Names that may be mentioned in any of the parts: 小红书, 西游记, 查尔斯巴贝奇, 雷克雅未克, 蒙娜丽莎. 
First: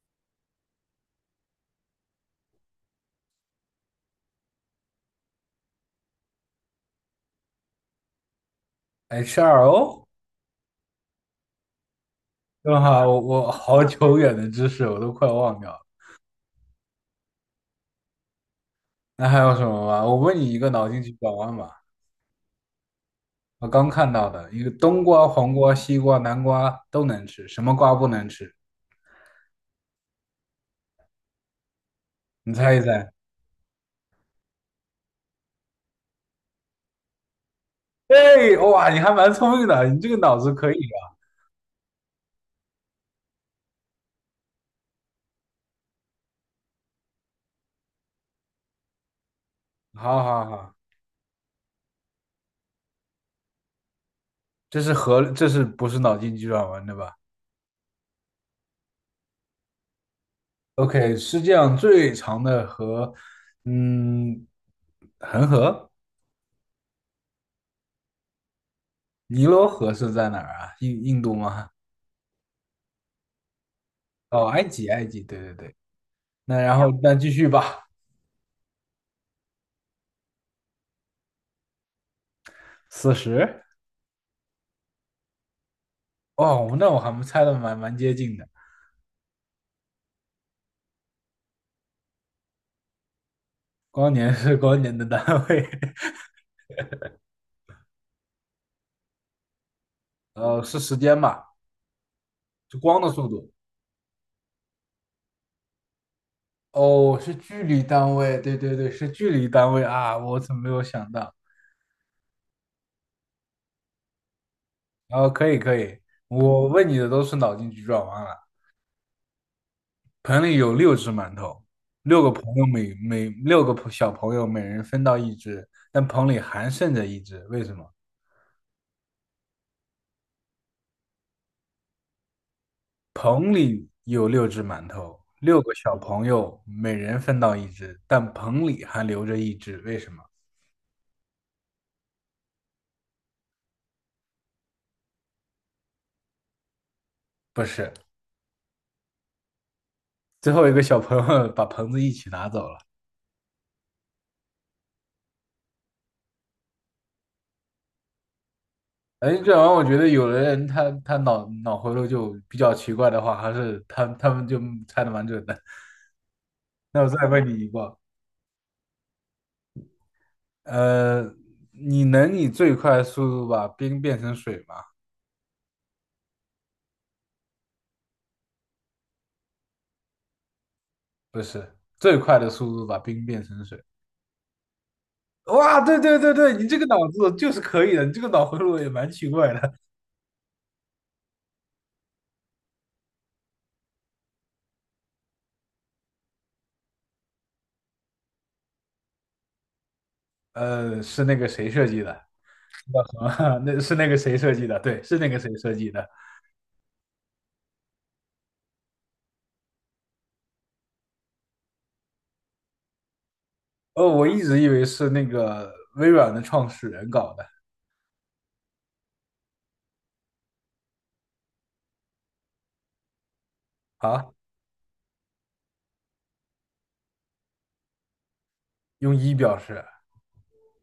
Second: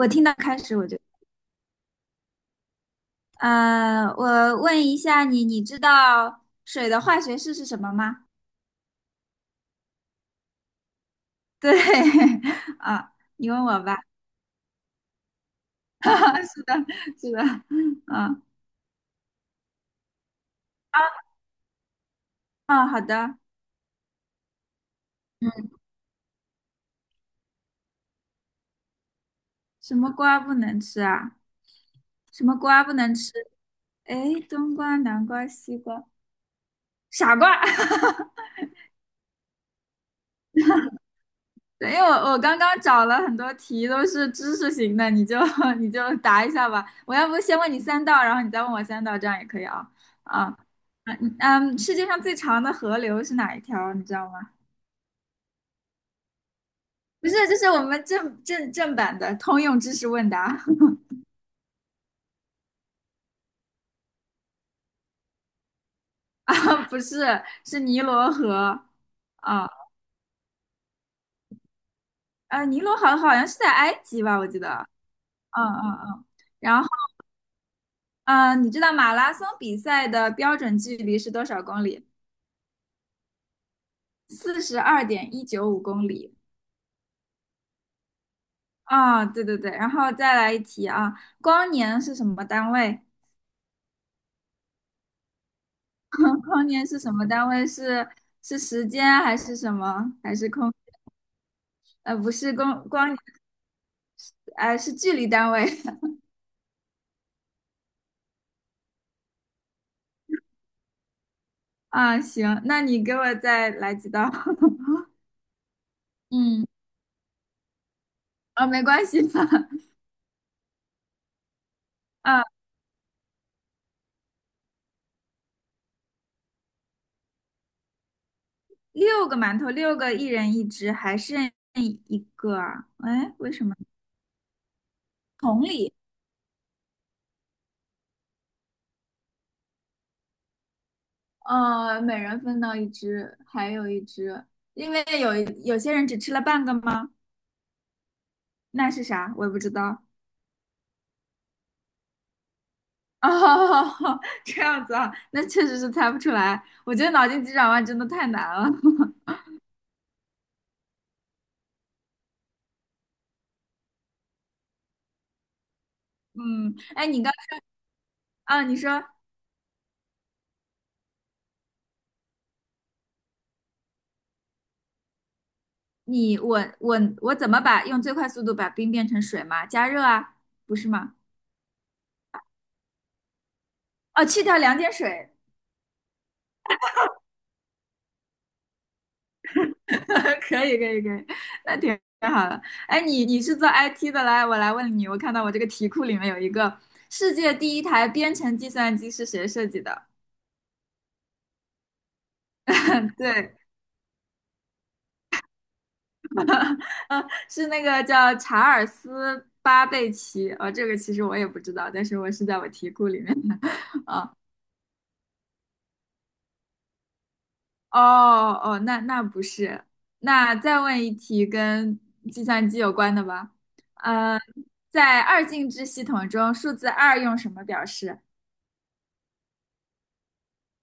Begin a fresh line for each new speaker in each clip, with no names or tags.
我听到开始我就，我问一下你，你知道水的化学式是什么吗？
HRO。
对，
正好
啊，
我
你问我
好
吧。
久远的知识我都快忘掉了。
是的，是的，嗯，
那还有什么吗？我问你一个脑筋急转弯吧。
啊，好的。
我刚看到的一个冬瓜、黄
嗯，
瓜、西瓜、南瓜都能吃，什么瓜不能吃？
什么瓜不能吃啊？什
你
么
猜一
瓜不
猜。
能吃？哎，冬瓜、南瓜、西瓜，傻瓜。
哎，哇，你还蛮聪明的，你这个脑子可以啊。
对，因为我刚刚找了很多题都是知识型的，你就 你就答一下吧。我要不先问你三道，然后你再问我三道，这样也可以啊。
好好
啊，
好。
嗯嗯，世界上最长的河流是哪一条？你知道吗？
这是不是脑筋急转弯对吧
不是，这是我们正版的通用知识问答。
？OK，世界上最长的河，嗯，恒河。
啊，不是，是尼罗河。
尼罗
啊，
河是在哪儿啊？印度吗？
尼罗河好像是在埃及吧，
哦，
我记
埃
得。
及，埃及，对对
嗯
对。
嗯嗯。
那然
然
后
后，
那继续吧。
嗯、你知道马拉松比赛的标准距离是多少公里？
四十。
42.195公里。
哦，那我还没猜的蛮接近的。
啊，对对对，然后再来一题啊，光年是什么单位？
光年是光年的单位，
光年是什么单位？是是时间还是什么？还是空？
是时间吧？
不是
就
光
光的
光，
速度。
是距离单位。
哦，是距离单位，对对对，是距离单位啊！我怎么没有想到？
啊。行，那你给我再来几道。
哦，可以可以，我
嗯，
问你的都是脑筋急转弯了。
啊，没关系吧？
盆里有六只馒头，六个朋
啊，
友每每六个朋小朋友每人分到一只，但盆里还剩着一只，为什么？
六个馒头，六个一人一只，还剩一个啊？哎，为
棚
什么？
里有六只馒头，六
同
个
理，
小朋友每人分到一只，但棚里还留着一只，为什么？
每人分到一只，还有一只，因为有些人只吃了半个吗？
不是，
那是啥？我也不知道。
最后一个小朋友 把棚子一起拿走了。
哦，这样子啊，那确实是猜不出来。我觉得脑筋急转弯真的太难了。
哎，这玩意儿我觉得有的人他脑回路就比较奇怪的话，还是他们就猜的蛮准的。
嗯，
那
哎，
我
你
再
刚
问你一个。
啊，你说
呃，你能以最快速度把冰变成水吗？
你我怎么把用最快速度把冰变成水吗？加热啊，不是吗？
不是，最快的速度把冰变成水。
哦，去掉两点水。
哇，对对对对，你这个脑子就是可以的，你这个脑回路也蛮奇怪的。
可以可以可以，那挺好的。哎，你是做 IT 的，来，我来问你，我看到我这个题库里面有一个世界第一台编程计算机是谁设计的？
是那个谁设计的？叫 什
对，
么？ 那是那个谁设计的？对，是那个谁设计的。
嗯，是那个叫查尔斯巴贝奇。哦，这个其实我也不知道，但是我是在我题库里面的。
哦，我 一直以为是那个微软的创始人搞的。
啊、哦哦，那不是。那再问一题跟计算机有关的吧。
啊，
呃，在二进制系统中，数字二用什么表示？
用一表示。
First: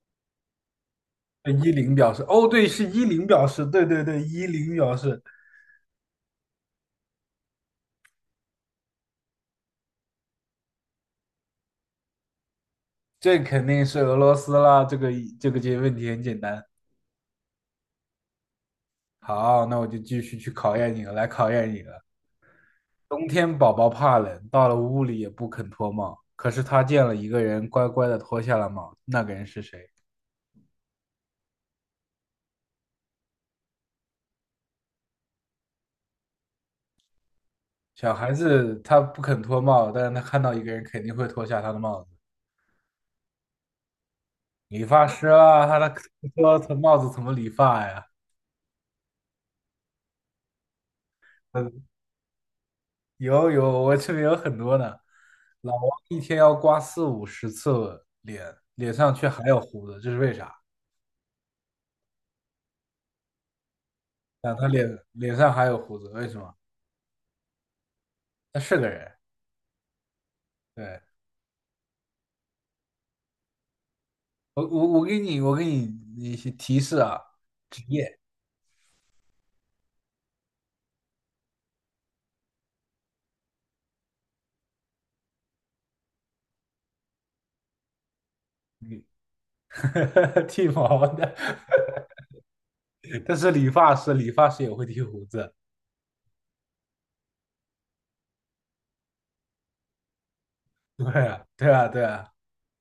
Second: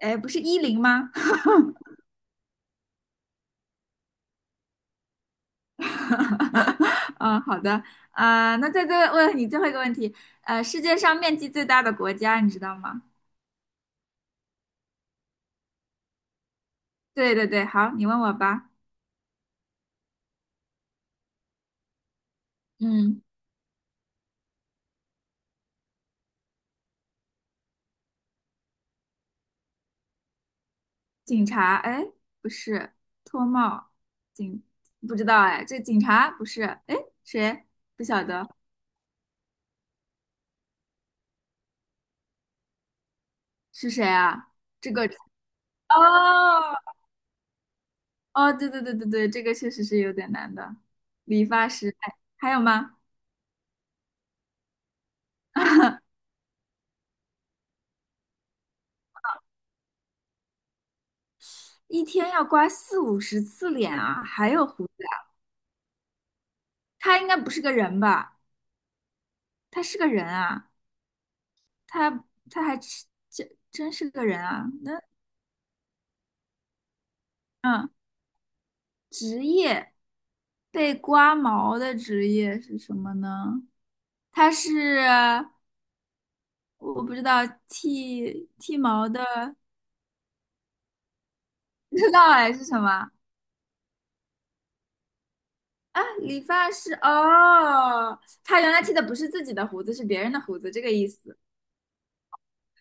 哎，不是10吗？
一零表示。哦，对，是一零表示。对对对，一零表示。
嗯，好的，啊、那再问你最后一个问题，世界上面积最大的国家你知道吗？
这肯定是俄罗斯啦。这问题很简单。
对对对，好，你问我吧。
好，那我就继续去考验你了，来考验你了。
嗯，
冬天宝宝怕冷，到了屋里也不肯脱帽。可是他见了一个人，乖乖的脱下了帽。那个人是谁？
警察，哎，不是，脱帽，警，不知道哎，这警察不是，哎，谁？不
小
晓
孩
得
子他不肯脱帽，但是他看到一个人，肯定会脱下他的帽子。
是谁啊？
理
这个，
发师啊，他脱
哦
帽子怎么理发呀？
哦，对对对对对，这个确实是有点难的。理发
嗯，
师，哎，还有吗？
有，我这边有很多呢。老王一天要刮四五十次脸，脸上却还有胡子，这是为啥？
一天要刮四五十次脸啊，还
啊，
有
他
胡
脸
子。
脸上还有胡子，为什么？
他应该不是个人吧？
他是个人，
他是个人啊，
对。
他他还是真真是个人
我
啊？
我
那
我给你我给你一些提示啊。职
嗯，
业。
职业被刮毛的职业是什么呢？他是我不知道剃
嗯，
毛的，
剃毛的。
不知道哎是什么
但是理发师，理发师也会剃胡子。
啊？理发师哦，他原来剃的不是自己的胡子，是别人的胡子，这个意
对
思。
啊，对啊，对啊，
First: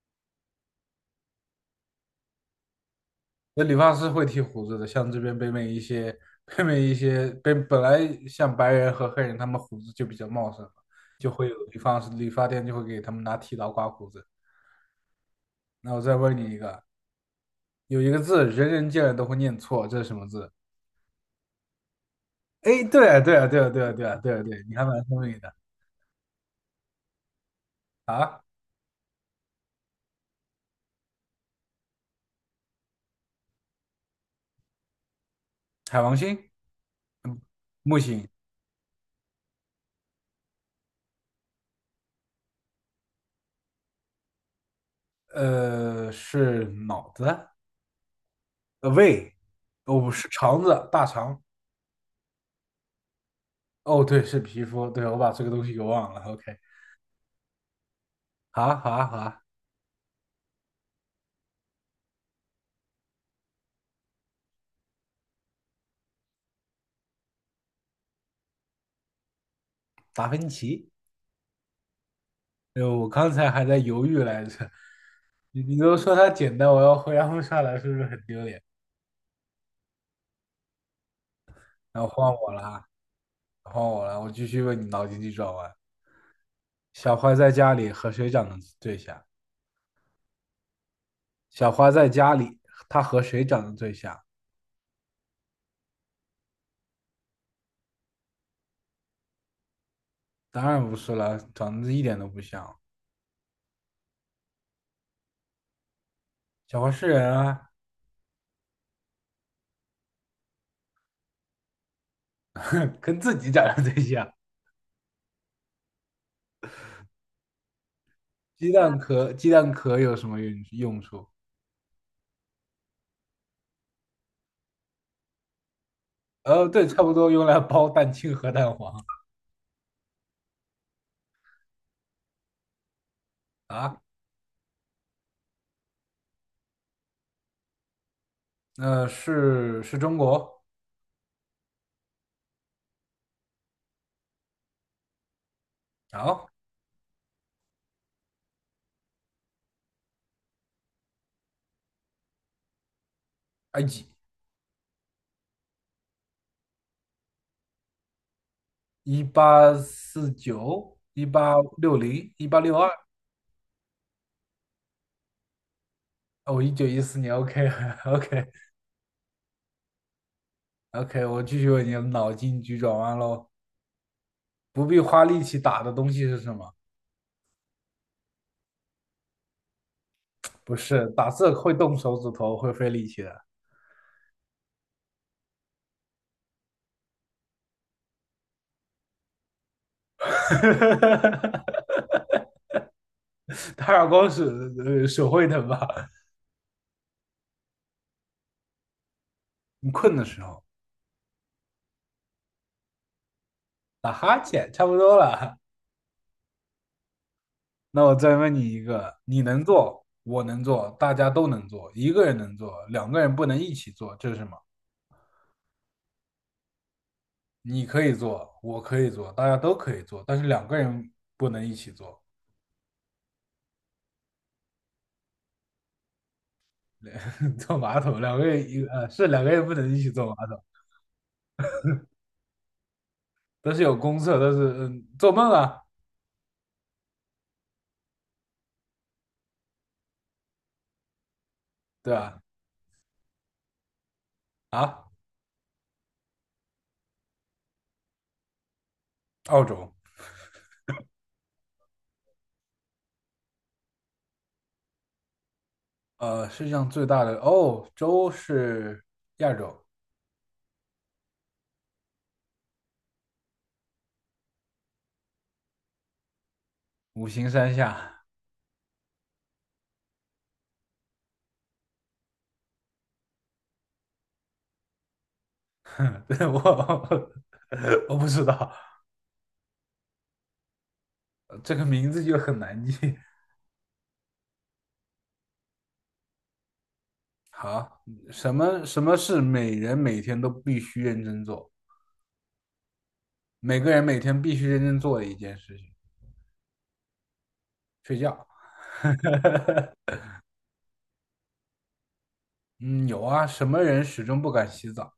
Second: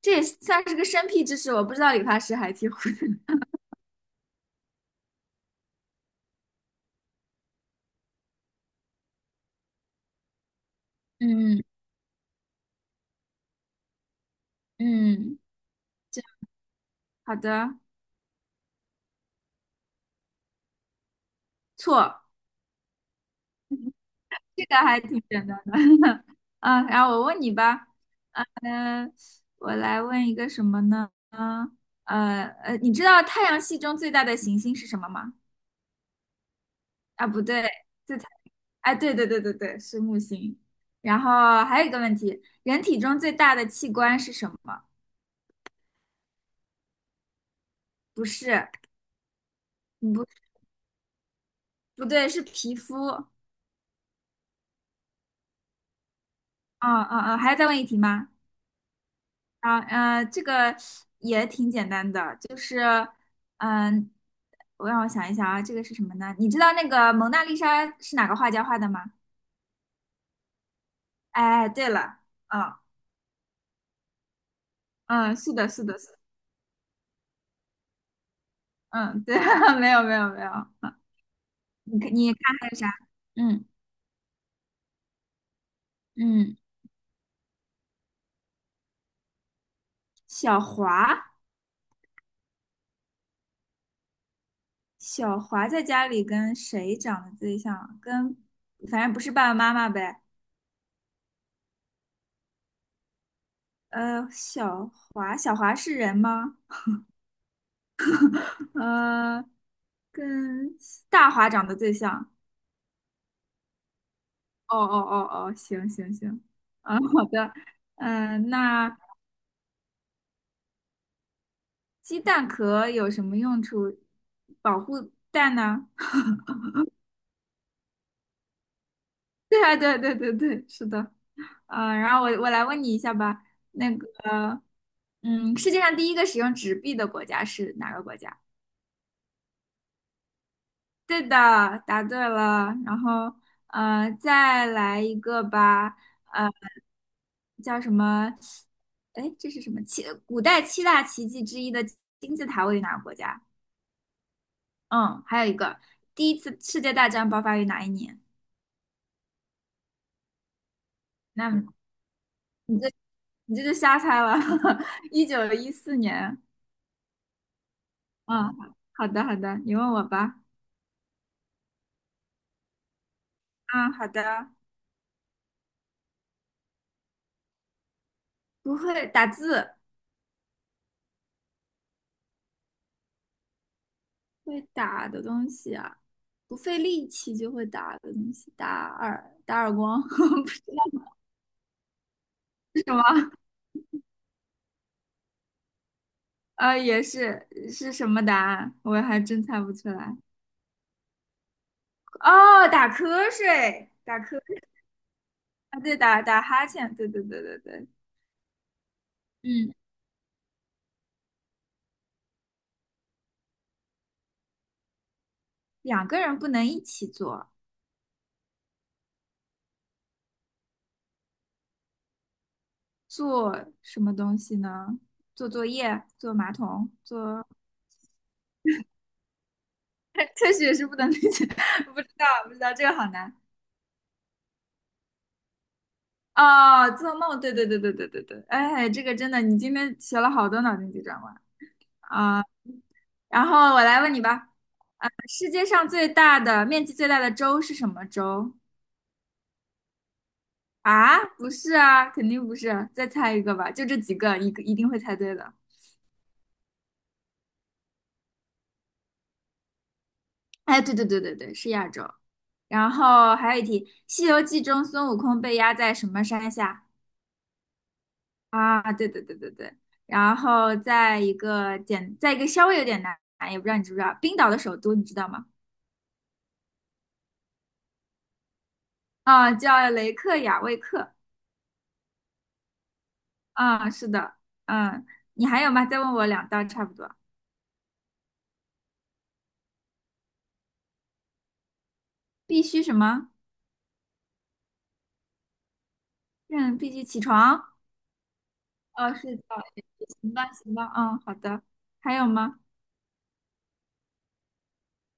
这也算是个生僻知识，我不知道理发师还剃胡子。
那理发师会剃胡子的。像这边北美一些北美一些北本来像白人和黑人，他们胡子就比较茂盛嘛，就会有
嗯
理发店就会给他们拿剃刀刮胡子。
嗯，
那我再
这
问你一个。
好的，
有一个字人人见了都会念错，这是什么字？
错。
哎，对啊，对啊，对啊，对啊，对啊，对啊，对啊，
这
你
个
还
还
蛮聪
挺
明
简
的
单的。嗯，然后我问你吧，
啊。
嗯、我来问一个什么呢？你知道太阳系中最大的行星是什么吗？
海王星、
啊，不对，
木
这
星。
才，哎，对对对对对，是木星。然后还有一个问题，人体中最大的器官是什么？
是脑子。
不是，
胃。哦，不
不，
是肠子，大肠。
不对，是皮肤。
哦，对，是皮肤。对，我把这个东西给忘了。OK。
啊啊啊，还要再问一题吗？
好啊，好啊，好啊。
啊，这个也挺简单的，就是，嗯、让我想一想啊，这个是什么呢？你知道那个蒙娜丽莎是哪个画家画的吗？
达芬奇。
哎，对了，嗯
我刚才还在犹豫来着。
嗯，是
你
的，
你
是
都
的，是
说
的。
它简单，我要回答不上来，是不是很丢脸？
嗯，对，没有没有没有，嗯，你
然后
看
换
你看
我了
还有
啊
啥？嗯
换我了，我继续问你脑筋急转弯。
嗯，
小花在家里和谁长得最像？
小华，
小花在家里，她和谁长得最像？
小华在家里跟谁长得最像啊？反正不是爸爸妈妈呗。
当然不是了，长得一点都不像。
呃，小小华是人吗？
小黄是人啊。
呃，跟大华长得最像。
跟自己长得最像。
哦哦哦哦，行行行，嗯，好的，嗯，
鸡
那
蛋壳，鸡蛋壳有什么用处？
鸡蛋壳有什么用处？保护蛋呢？
对，差不多用来包蛋清和蛋黄
对啊，对对对对，是的。嗯，然后我来问你一下吧，那
啊。
个，嗯，世界上第一个使用纸币的国家是哪个国家？
是中国。
对的，答对了。然后，再来一个吧。
好。
呃，叫什么？哎，这是什么七？古代七大奇迹之一的金字塔位于哪个国家？
埃及。
嗯，还有一个，第一次世界大战爆发于哪一年？
1849、一八
那
六零、一八六
你
二。
这你这就瞎猜了，1914年。
哦，1914年。OK，OK，OK。
嗯，好的好的，你问我吧。
我继续为你的脑筋急转弯喽。
啊，好的，
不必花力气打的东西是什么？
不会打字。
不是打字会动手指头，会费力气的。
会打的东西啊，不费力气就会打的东西，打耳光，不知道 是什么，
打耳光是手会疼吧？
也是什么答案，我还真猜不出
你困
来。
的时候
哦，打瞌睡，
打
打瞌
哈
睡，
欠，差不多了。
啊，对，打哈欠，对对对对对，
那我再问你一个。你能
嗯，
做，我能做，大家都能做，一个人能做，两个人不能一起做，这是什么？
两个人不能一起做，
你可以做，我可以做，大家都可以做，但是两个人不能一起做。
做什么东西呢？做作业，做马桶，做
坐马桶。两个人不能一起坐 马
科
桶，
学是不能理解，不知道不知道，这个好难。
但是有公厕。但是做梦啊，
啊，做梦，对对对对对对对，哎，这个真的，你今天学了好多脑筋急转弯
对吧？
啊。然后我来问你吧，
啊，
世界上最大的面积最大的州是什么州？
澳洲。
啊，不是啊，肯定不是啊，再猜一个吧，就这几个，一个一定会猜对的。
世界上最大的洲是亚洲。
哎，对对对对对，是亚洲。然后还有一题，《西游记》中孙悟空被压在什么山下？
五行山下。
啊，对对对对对。然后再一个稍微有点难，也不知道你知不知道，冰岛的首都你知道吗？
对，我 我不知道。
啊，叫雷克雅未克。
这个名字就很难记。
啊，是的，嗯，你还有吗？再问我两道，差不多。
好。什么是每人每天都必须认真做，
必须什么？
每个人每天必须认真做的一件事情？
嗯，必须起床。
睡觉。
哦，睡觉。行吧，行吧，嗯，好的。还有吗？
嗯，有啊，什么人始终不敢洗澡？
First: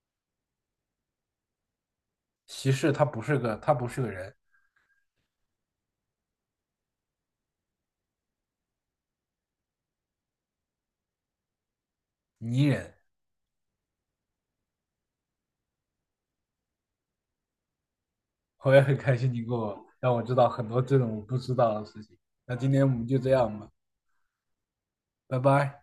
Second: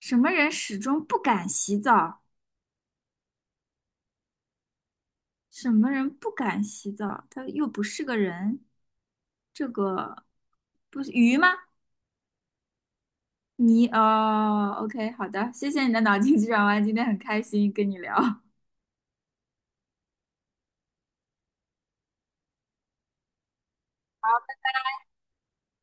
什么人始终不敢洗澡？
其实他不是个，他不是个人，
什么人不敢洗澡？他又不是个人。这个不是鱼吗？
泥人。
哦，OK,好的，谢谢你的脑筋急转弯，今天很开心跟你聊。
我也很开心你给我让我知道很多这种我不知道的事情。那今天我们就这样吧，拜拜。